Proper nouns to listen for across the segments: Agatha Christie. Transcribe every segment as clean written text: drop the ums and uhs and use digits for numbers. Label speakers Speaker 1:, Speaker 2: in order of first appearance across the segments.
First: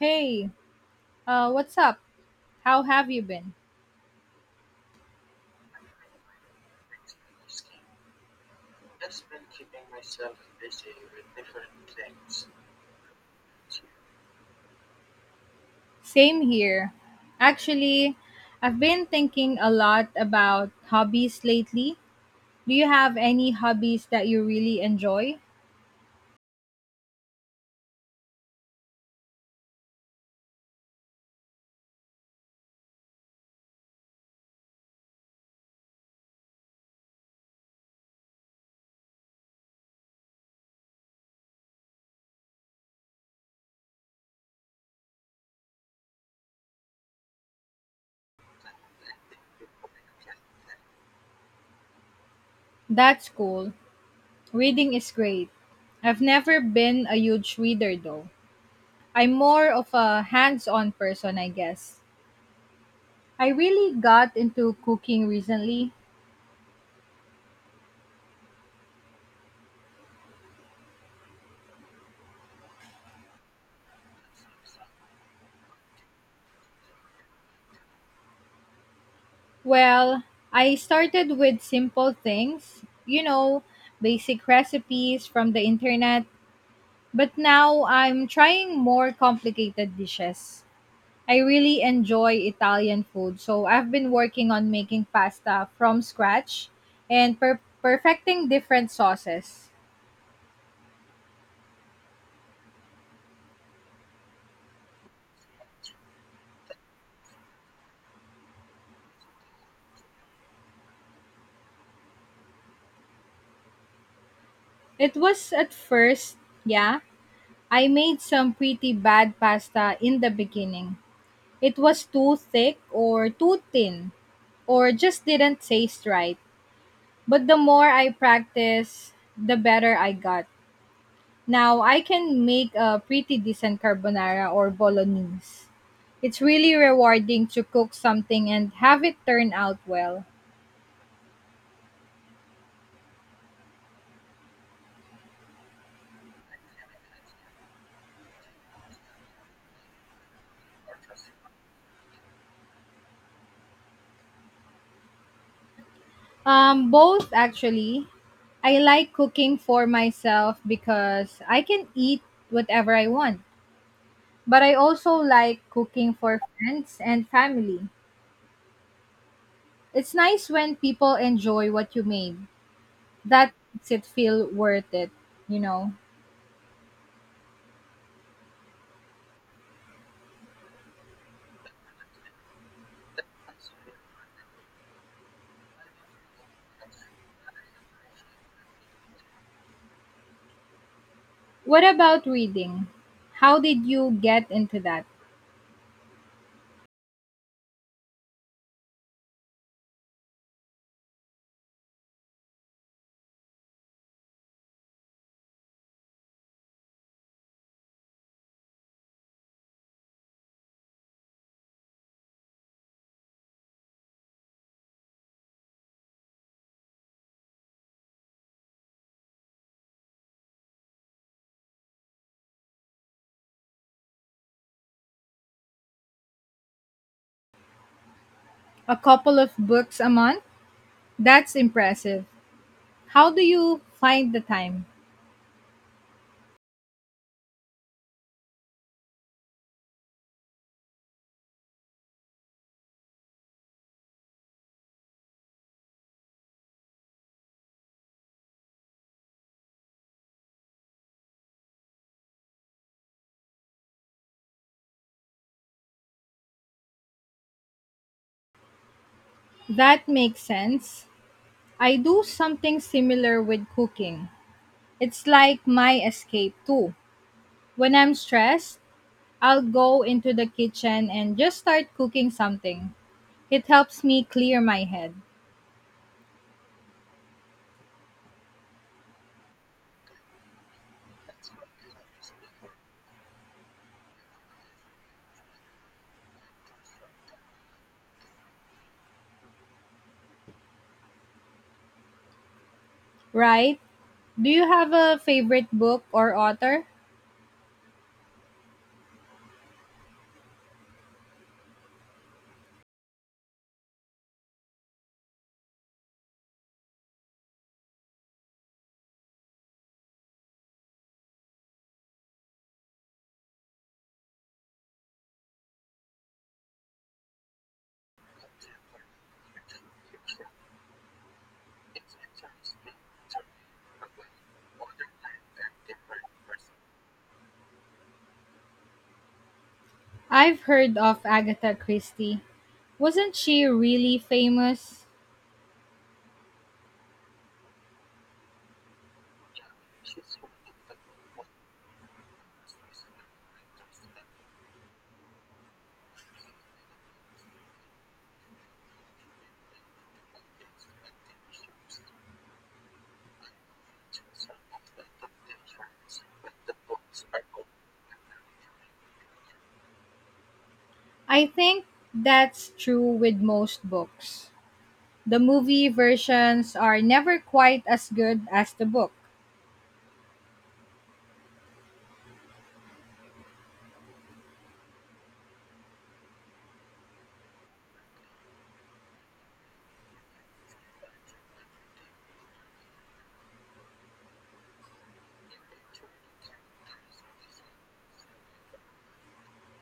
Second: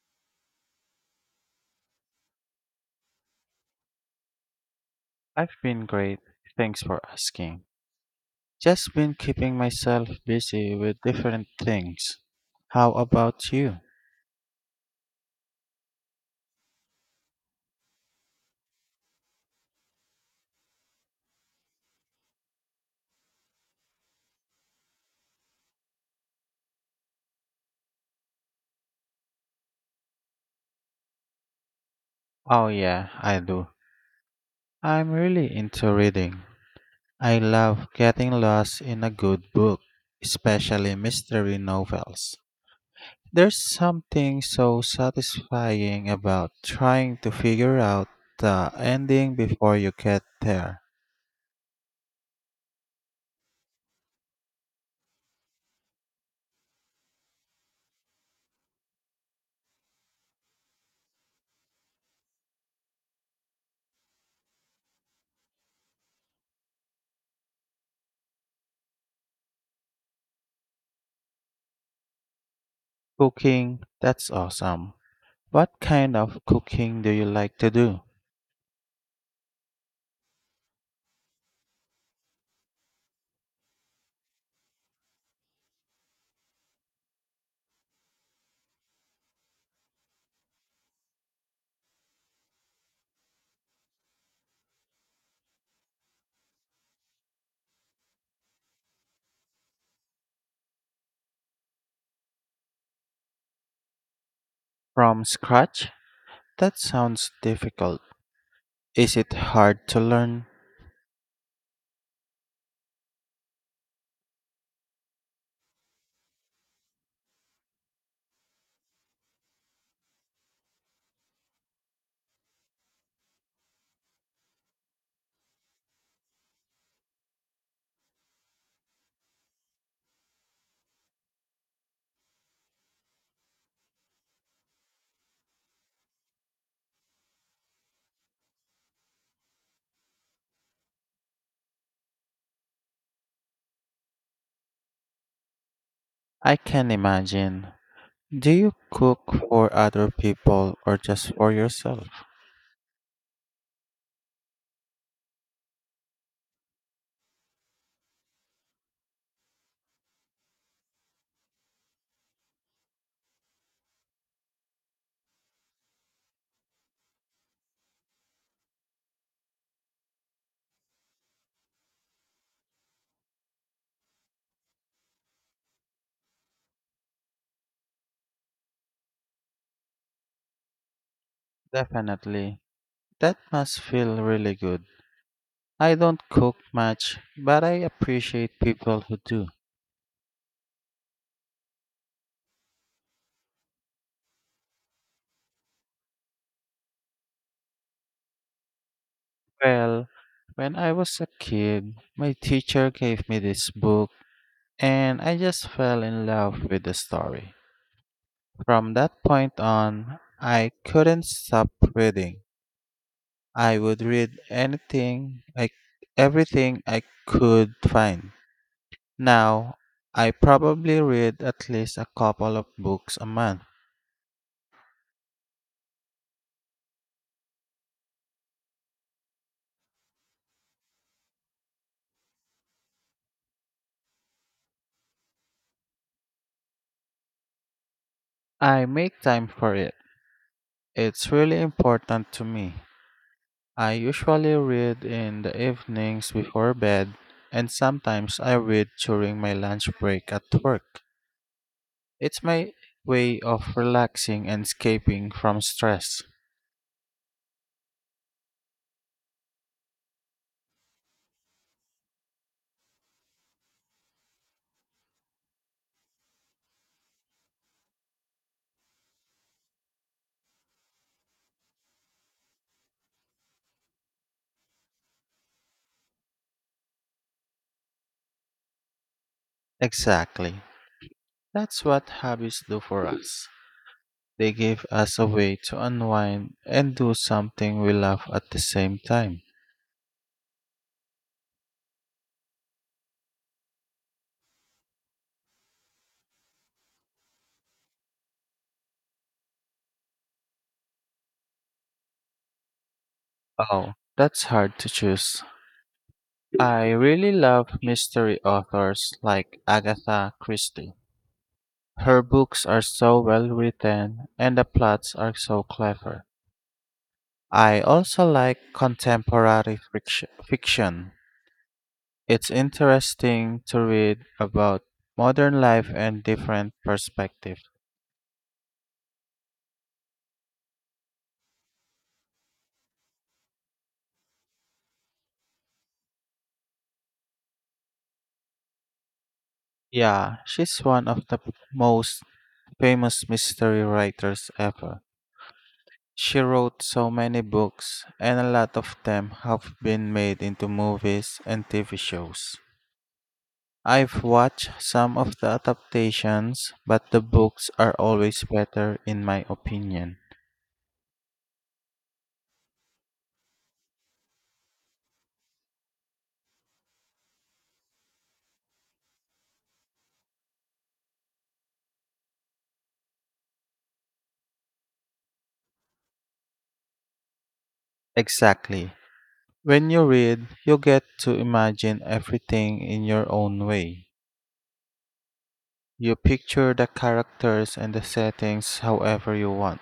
Speaker 1: Hey, what's up? How have you been?
Speaker 2: I've been great. Thanks for asking. Just been keeping myself busy with different things. How about you?
Speaker 1: Same here. Actually, I've been thinking a lot about hobbies lately. Do you have any hobbies that you really enjoy?
Speaker 2: Oh, yeah, I do. I'm really into reading. I love getting lost in a good book, especially mystery novels. There's something so satisfying about trying to figure out the ending before you get there.
Speaker 1: That's cool. Reading is great. I've never been a huge reader though. I'm more of a hands on person, I guess. I really got into cooking recently.
Speaker 2: Cooking, that's awesome. What kind of cooking do you like to do?
Speaker 1: Well, I started with simple things, you know, basic recipes from the internet, but now I'm trying more complicated dishes. I really enjoy Italian food, so I've been working on making pasta from scratch and perfecting different sauces.
Speaker 2: From scratch? That sounds difficult. Is it hard to learn?
Speaker 1: It was at first, yeah. I made some pretty bad pasta in the beginning. It was too thick or too thin or just didn't taste right. But the more I practice, the better I got. Now I can make a pretty decent carbonara or bolognese. It's really rewarding to cook something and have it turn out well.
Speaker 2: I can imagine. Do you cook for other people or just for yourself?
Speaker 1: Both actually. I like cooking for myself because I can eat whatever I want. But I also like cooking for friends and family. It's nice when people enjoy what you made. That makes it feel worth it, you know.
Speaker 2: Definitely. That must feel really good. I don't cook much, but I appreciate people who do.
Speaker 1: What about reading? How did you get into that?
Speaker 2: Well, when I was a kid, my teacher gave me this book, and I just fell in love with the story. From that point on, I couldn't stop reading. I would read anything, everything I could find. Now, I probably read at least a couple of books a month.
Speaker 1: A couple of books a month? That's impressive. How do you find the time?
Speaker 2: I make time for it. It's really important to me. I usually read in the evenings before bed, and sometimes I read during my lunch break at work. It's my way of relaxing and escaping from stress.
Speaker 1: That makes sense. I do something similar with cooking. It's like my escape too. When I'm stressed, I'll go into the kitchen and just start cooking something. It helps me clear my head.
Speaker 2: Exactly. That's what hobbies do for us. They give us a way to unwind and do something we love at the same time.
Speaker 1: Right? Do you have a favorite book or author?
Speaker 2: Oh, that's hard to choose. I really love mystery authors like Agatha Christie. Her books are so well written and the plots are so clever. I also like contemporary fiction. It's interesting to read about modern life and different perspectives.
Speaker 1: I've heard of Agatha Christie. Wasn't she really famous?
Speaker 2: Yeah, she's one of the most famous mystery writers ever. She wrote so many books, and a lot of them have been made into movies and TV shows. I've watched some of the adaptations, but the books are always better, in my opinion.
Speaker 1: I think that's true with most books. The movie versions are never quite as good as the book.
Speaker 2: Exactly. When you read, you get to imagine everything in your own way. You picture the characters and the settings however you want.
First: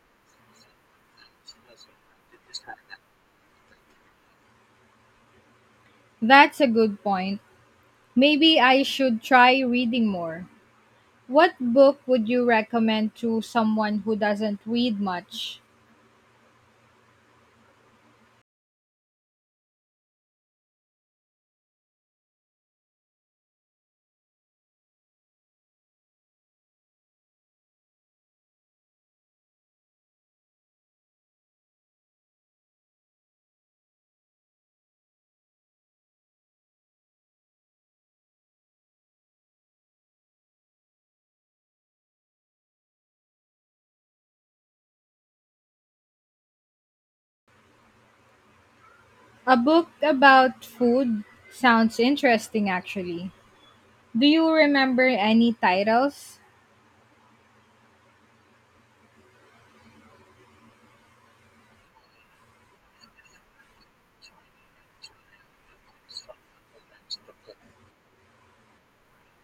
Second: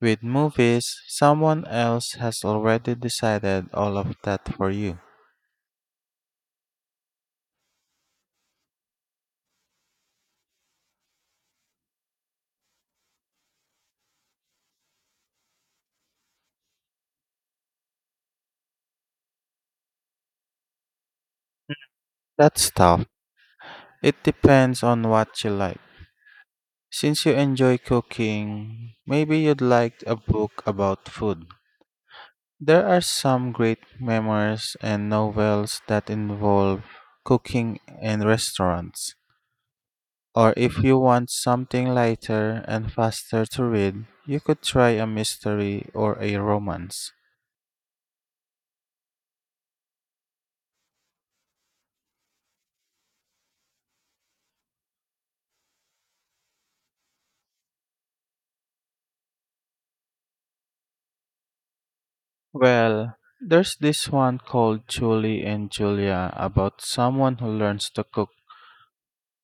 Speaker 2: With movies, someone else has already decided all of that for you.
Speaker 1: That's a good point. Maybe I should try reading more. What book would you recommend to someone who doesn't read much?
Speaker 2: That's tough. It depends on what you like. Since you enjoy cooking, maybe you'd like a book about food. There are some great memoirs and novels that involve cooking and restaurants. Or if you want something lighter and faster to read, you could try a mystery or a romance.
Speaker 1: A book about food sounds interesting, actually. Do you remember any titles?
Speaker 2: Well, there's this one called Julie and Julia about someone who learns to cook.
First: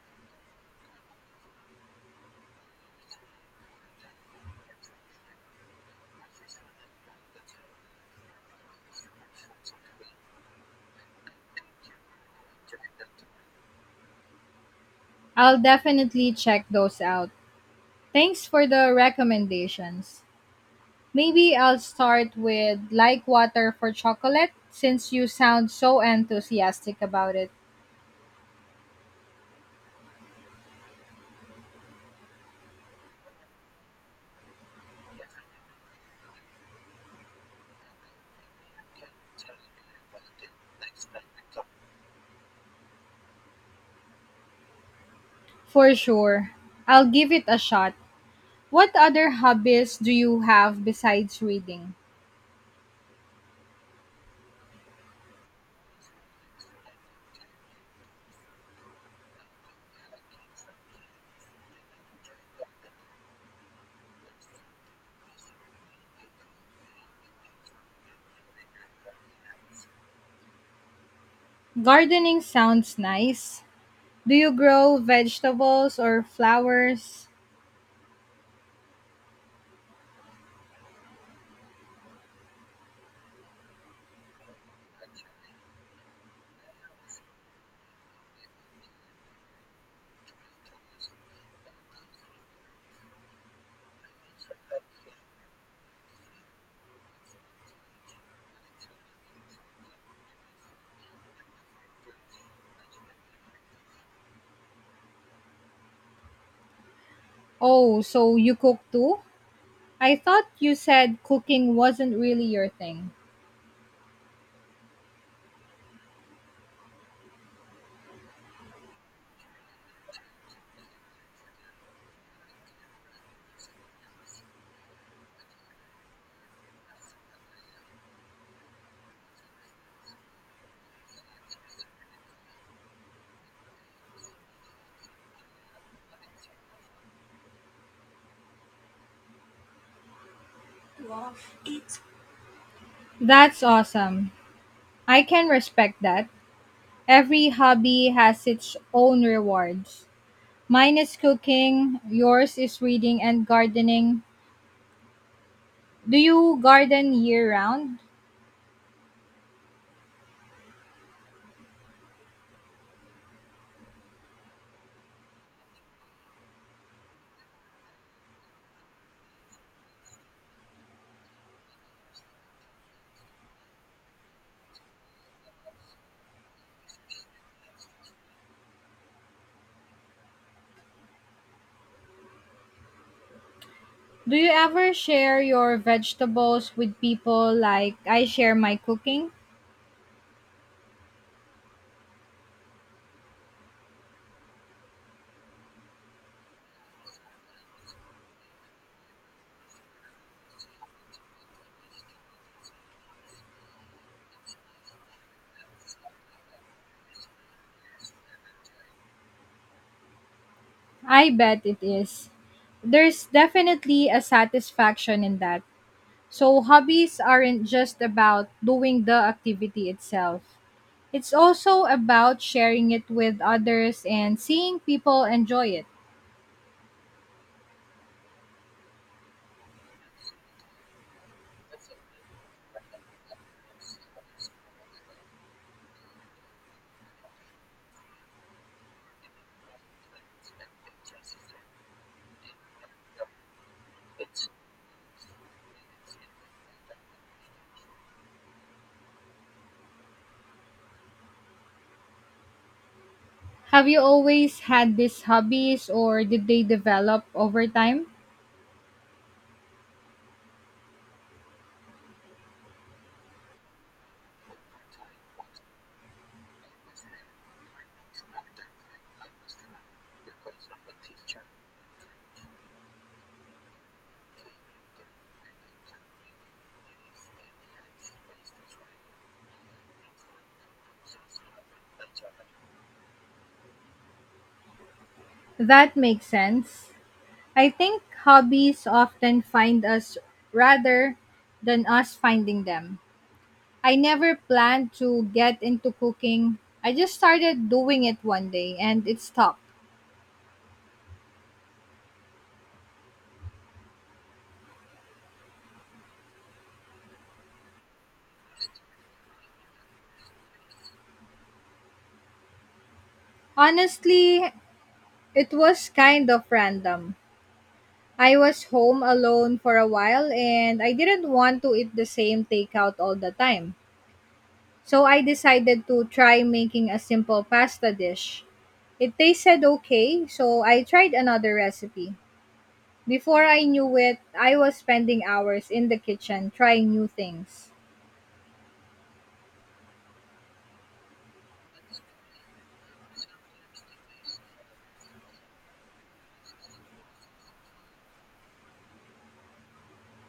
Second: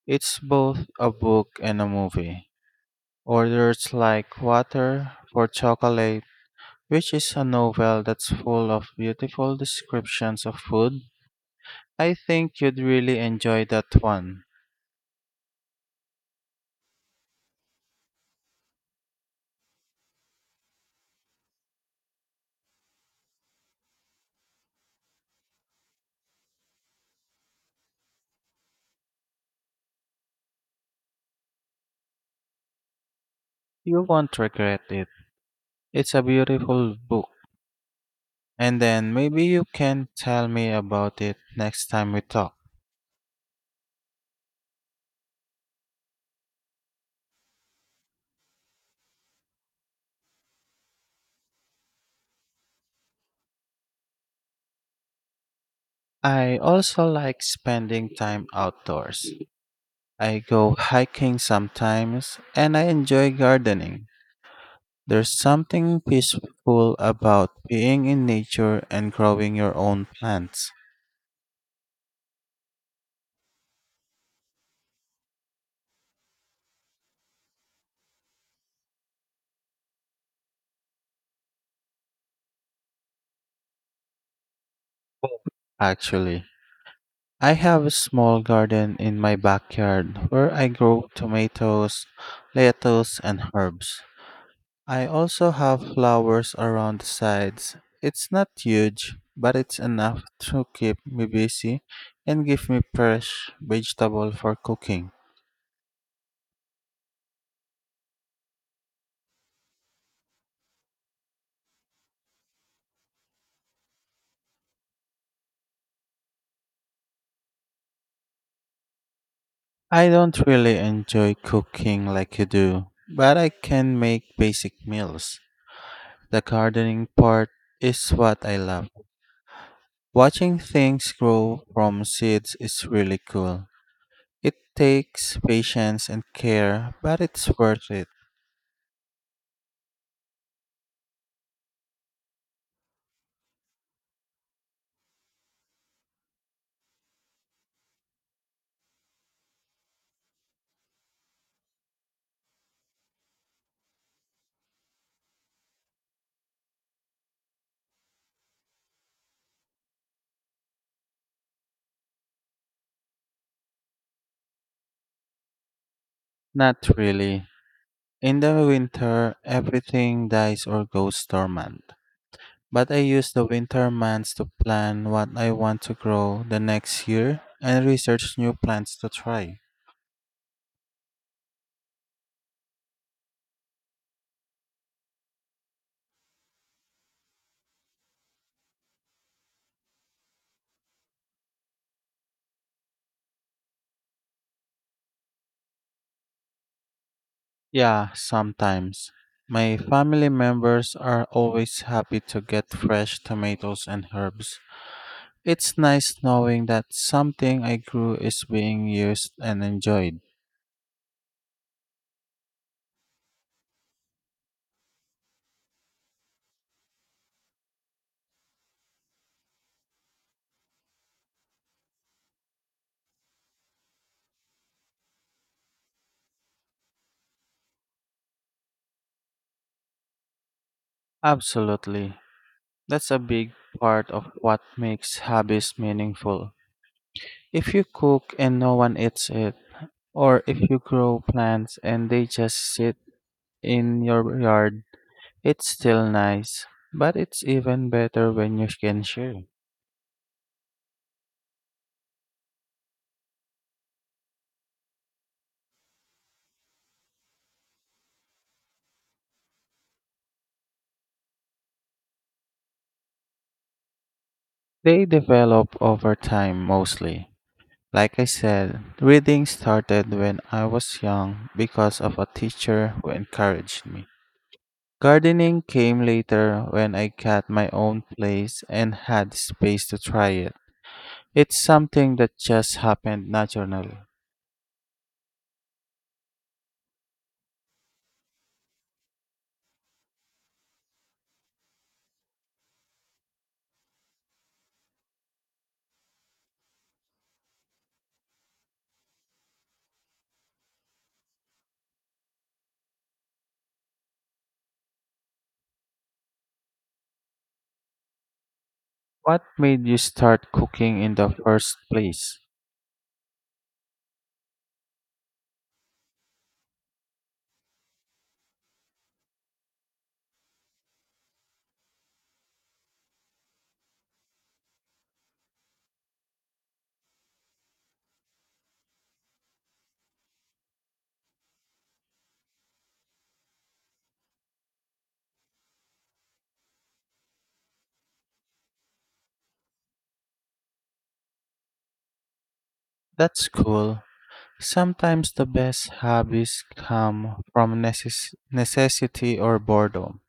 Speaker 2: It's both a book and a movie. Orders Like Water for Chocolate, which is a novel that's full of beautiful descriptions of food. I think you'd really enjoy that one.
Speaker 1: I'll definitely check those out. Thanks for the recommendations. Maybe I'll start with Like Water for Chocolate since you sound so enthusiastic about it.
Speaker 2: You won't regret it. It's a beautiful book. And then maybe you can tell me about it next time we talk.
Speaker 1: For sure. I'll give it a shot. What other hobbies do you have besides reading?
Speaker 2: I also like spending time outdoors. I go hiking sometimes and I enjoy gardening. There's something peaceful about being in nature and growing your own plants.
Speaker 1: Gardening sounds nice. Do you grow vegetables or flowers?
Speaker 2: Actually, I have a small garden in my backyard where I grow tomatoes, lettuce, and herbs. I also have flowers around the sides. It's not huge, but it's enough to keep me busy and give me fresh vegetable for cooking.
Speaker 1: Oh, so you cook too? I thought you said cooking wasn't really your thing.
Speaker 2: I don't really enjoy cooking like you do, but I can make basic meals. The gardening part is what I love. Watching things grow from seeds is really cool. It takes patience and care, but it's worth it.
Speaker 1: That's awesome. I can respect that. Every hobby has its own rewards. Mine is cooking, yours is reading and gardening. Do you garden year round?
Speaker 2: Not really. In the winter, everything dies or goes dormant. But I use the winter months to plan what I want to grow the next year and research new plants to try.
Speaker 1: Do you ever share your vegetables with people like I share my cooking?
Speaker 2: Yeah, sometimes. My family members are always happy to get fresh tomatoes and herbs. It's nice knowing that something I grew is being used and enjoyed.
Speaker 1: I bet it is. There's definitely a satisfaction in that. So, hobbies aren't just about doing the activity itself, it's also about sharing it with others and seeing people enjoy it.
Speaker 2: Absolutely. That's a big part of what makes hobbies meaningful. If you cook and no one eats it, or if you grow plants and they just sit in your yard, it's still nice. But it's even better when you can share.
Speaker 1: Have you always had these hobbies or did they develop over time?
Speaker 2: They develop over time mostly. Like I said, reading started when I was young because of a teacher who encouraged me. Gardening came later when I got my own place and had space to try it. It's something that just happened naturally.
Speaker 1: That makes sense. I think hobbies often find us rather than us finding them. I never planned to get into cooking. I just started doing it one day and it stuck.
Speaker 2: What made you start cooking in the first place?
Speaker 1: Honestly, it was kind of random. I was home alone for a while and I didn't want to eat the same takeout all the time. So I decided to try making a simple pasta dish. It tasted okay, so I tried another recipe. Before I knew it, I was spending hours in the kitchen trying new things.
Speaker 2: That's cool. Sometimes the best hobbies come from necessity or boredom.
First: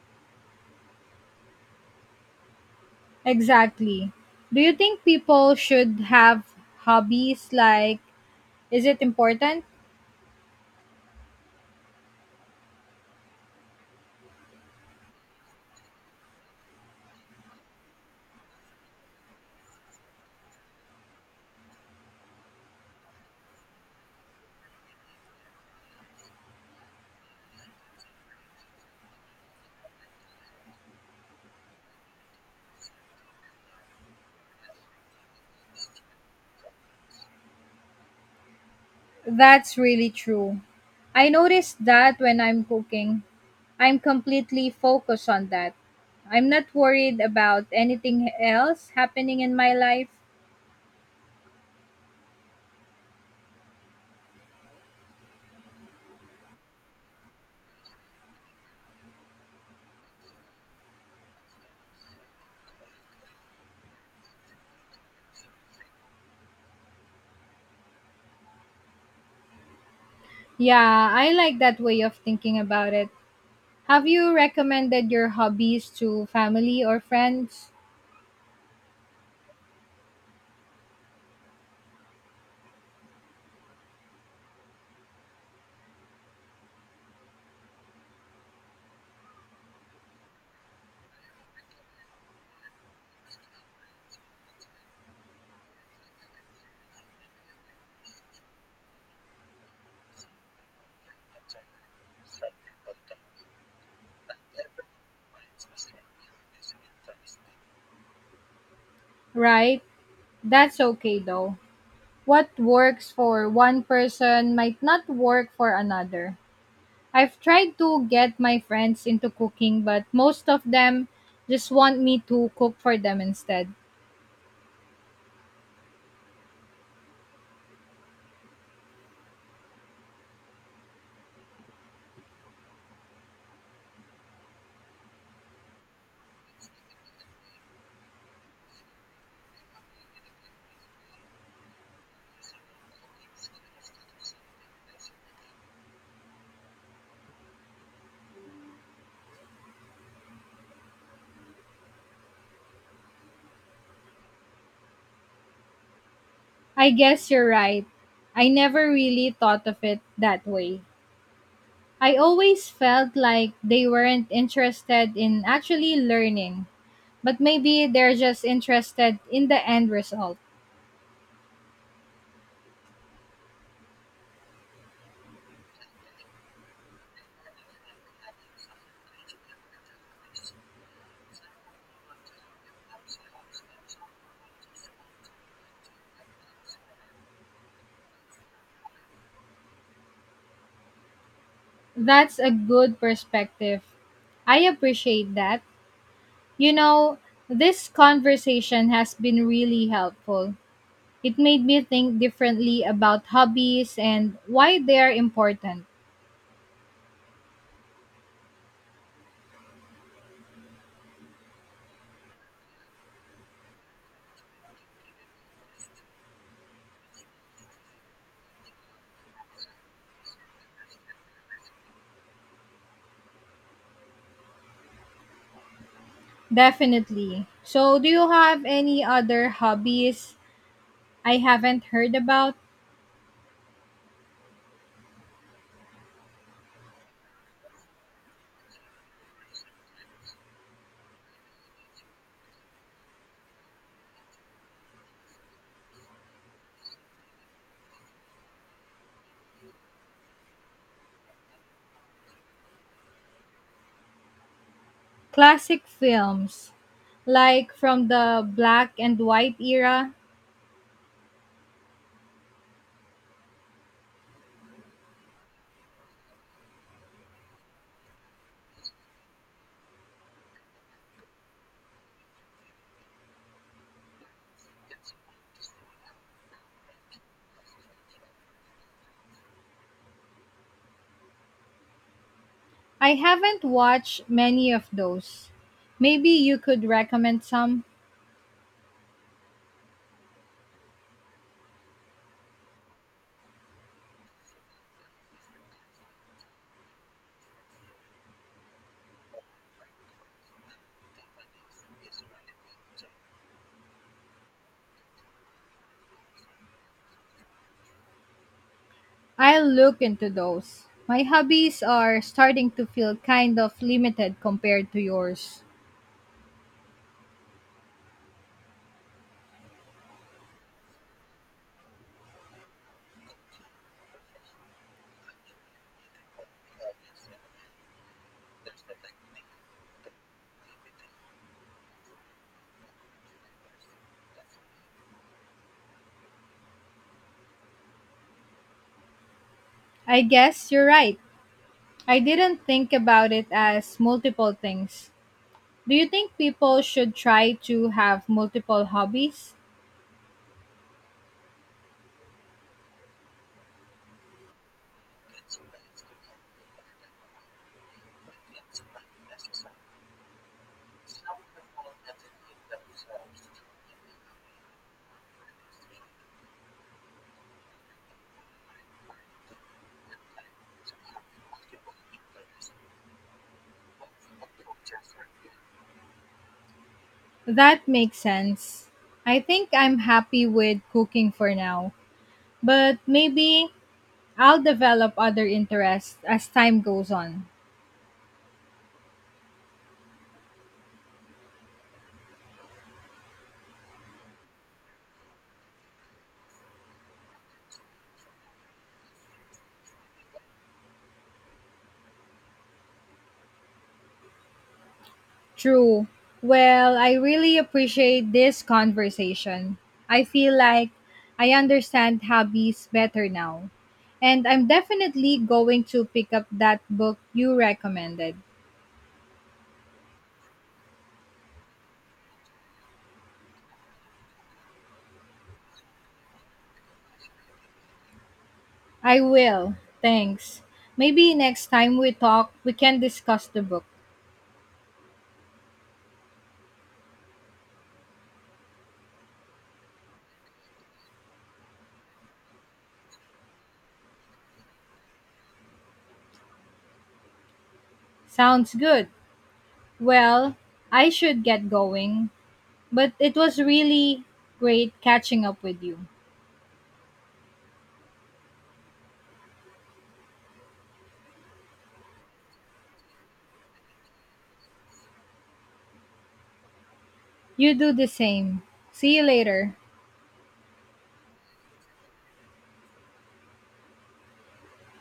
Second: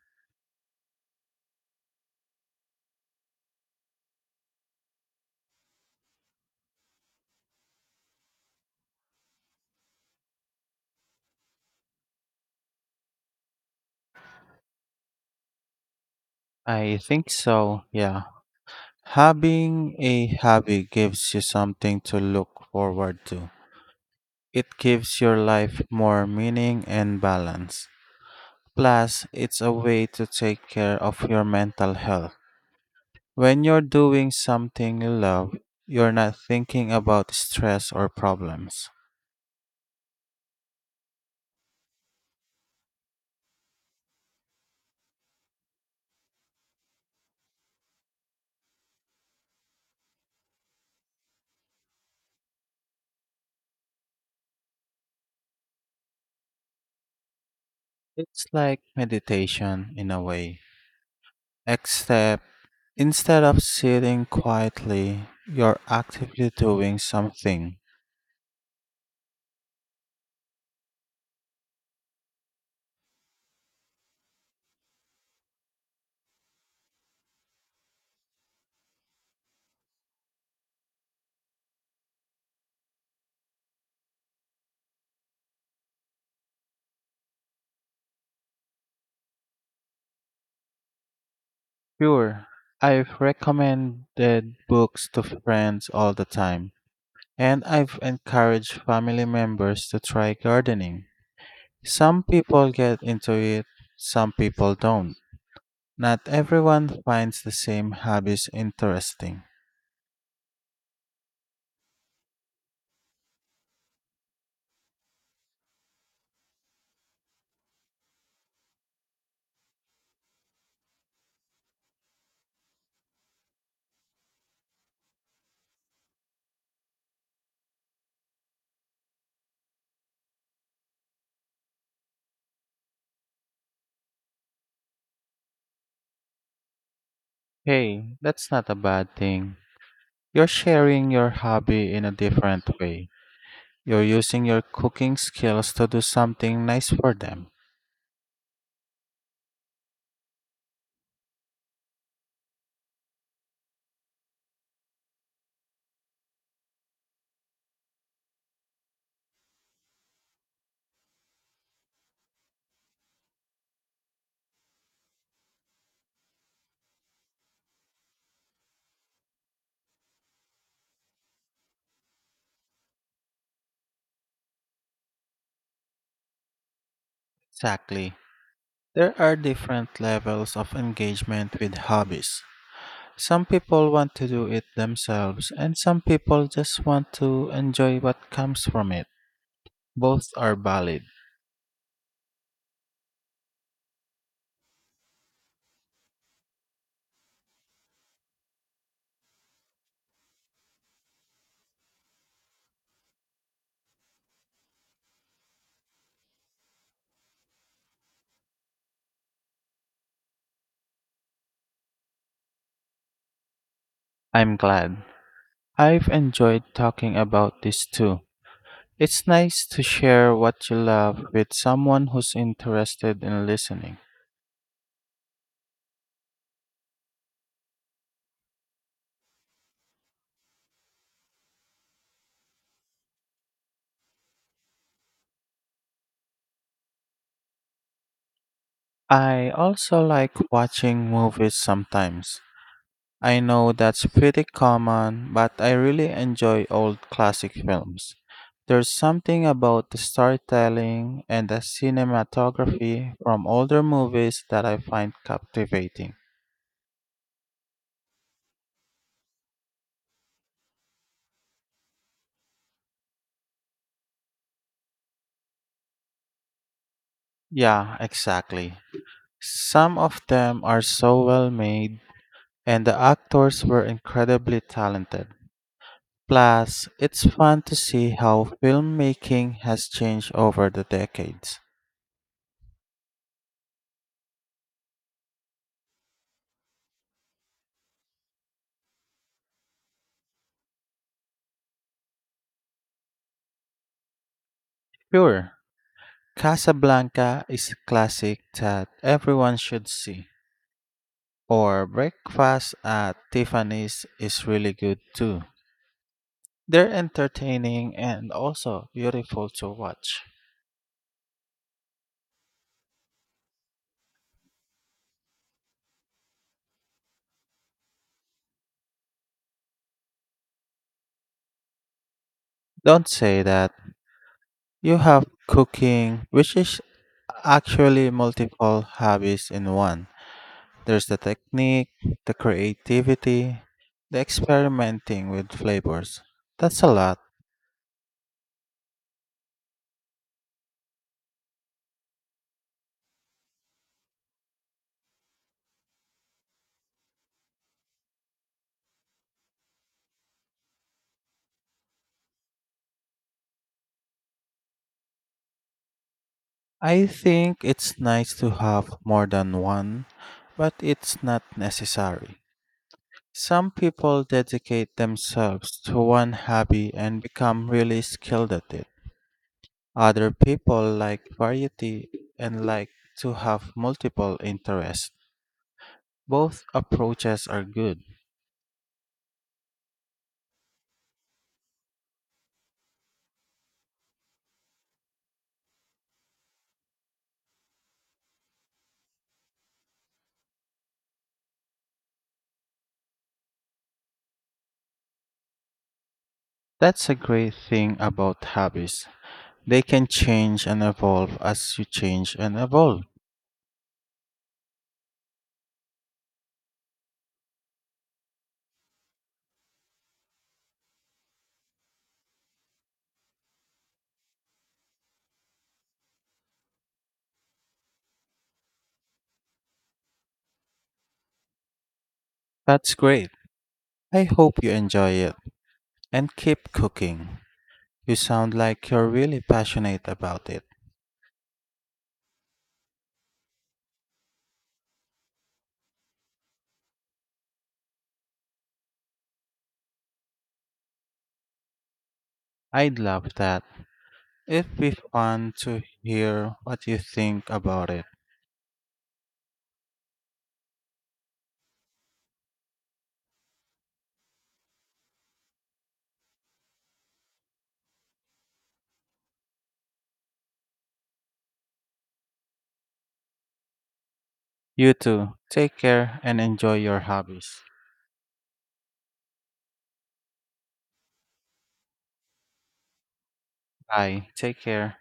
Speaker 1: Exactly. Do you think people should have hobbies? Like, is it important?
Speaker 2: I think so, yeah. Having a hobby gives you something to look forward to. It gives your life more meaning and balance. Plus, it's a way to take care of your mental health. When you're doing something you love, you're not thinking about stress or problems.
Speaker 1: That's really true. I noticed that when I'm cooking, I'm completely focused on that. I'm not worried about anything else happening in my life.
Speaker 2: It's like meditation in a way, except instead of sitting quietly, you're actively doing something.
Speaker 1: Yeah, I like that way of thinking about it. Have you recommended your hobbies to family or friends?
Speaker 2: Sure. I've recommended books to friends all the time, and I've encouraged family members to try gardening. Some people get into it, some people don't. Not everyone finds the same hobbies interesting.
Speaker 1: Right? That's okay though. What works for one person might not work for another. I've tried to get my friends into cooking, but most of them just want me to cook for them instead.
Speaker 2: Hey, that's not a bad thing. You're sharing your hobby in a different way. You're using your cooking skills to do something nice for them.
Speaker 1: I guess you're right. I never really thought of it that way. I always felt like they weren't interested in actually learning, but maybe they're just interested in the end result.
Speaker 2: Exactly. There are different levels of engagement with hobbies. Some people want to do it themselves, and some people just want to enjoy what comes from it. Both are valid.
Speaker 1: That's a good perspective. I appreciate that. You know, this conversation has been really helpful. It made me think differently about hobbies and why they are important.
Speaker 2: I'm glad. I've enjoyed talking about this too. It's nice to share what you love with someone who's interested in listening.
Speaker 1: Definitely. So, do you have any other hobbies I haven't heard about?
Speaker 2: I also like watching movies sometimes. I know that's pretty common, but I really enjoy old classic films. There's something about the storytelling and the cinematography from older movies that I find
Speaker 1: Classic
Speaker 2: captivating.
Speaker 1: films, like from the black and white era.
Speaker 2: Yeah, exactly. Some of them are so well made, and the actors were incredibly talented. Plus, it's fun to see how filmmaking has changed over the decades.
Speaker 1: I haven't watched many of those. Maybe you could recommend some.
Speaker 2: Sure, Casablanca is a classic that everyone should see. Or Breakfast at Tiffany's is really good too. They're entertaining and also beautiful
Speaker 1: I'll
Speaker 2: to
Speaker 1: look
Speaker 2: watch.
Speaker 1: into those. My hobbies are starting to feel kind of limited compared to yours.
Speaker 2: Don't say that. You have cooking, which is actually multiple hobbies in one. There's the technique, the creativity, the experimenting with flavors. That's a lot.
Speaker 1: I guess you're right. I didn't think about it as multiple things. Do you think people should try to have multiple hobbies?
Speaker 2: I think it's nice to have more than one, but it's not necessary. Some people dedicate themselves to one hobby and become really skilled at it. Other people like variety and like to have multiple interests. Both approaches are
Speaker 1: That
Speaker 2: good.
Speaker 1: makes sense. I think I'm happy with cooking for now, but maybe I'll develop other interests as time goes on.
Speaker 2: That's a great thing about hobbies. They can change and evolve as you change and evolve.
Speaker 1: True. Well, I really appreciate this conversation. I feel like I understand hobbies better now. And I'm definitely going to pick up that book you recommended.
Speaker 2: That's great. I hope you enjoy it and keep cooking. You sound like you're
Speaker 1: I
Speaker 2: really
Speaker 1: will.
Speaker 2: passionate about
Speaker 1: Thanks.
Speaker 2: it.
Speaker 1: Maybe next time we talk, we can discuss the book.
Speaker 2: I'd love that. It'd be fun to hear what you think about it.
Speaker 1: Sounds good. Well, I should get going, but it was really great catching up with you.
Speaker 2: You too. Take care and enjoy your hobbies.
Speaker 1: You do the same. See you later.
Speaker 2: Bye. Take care.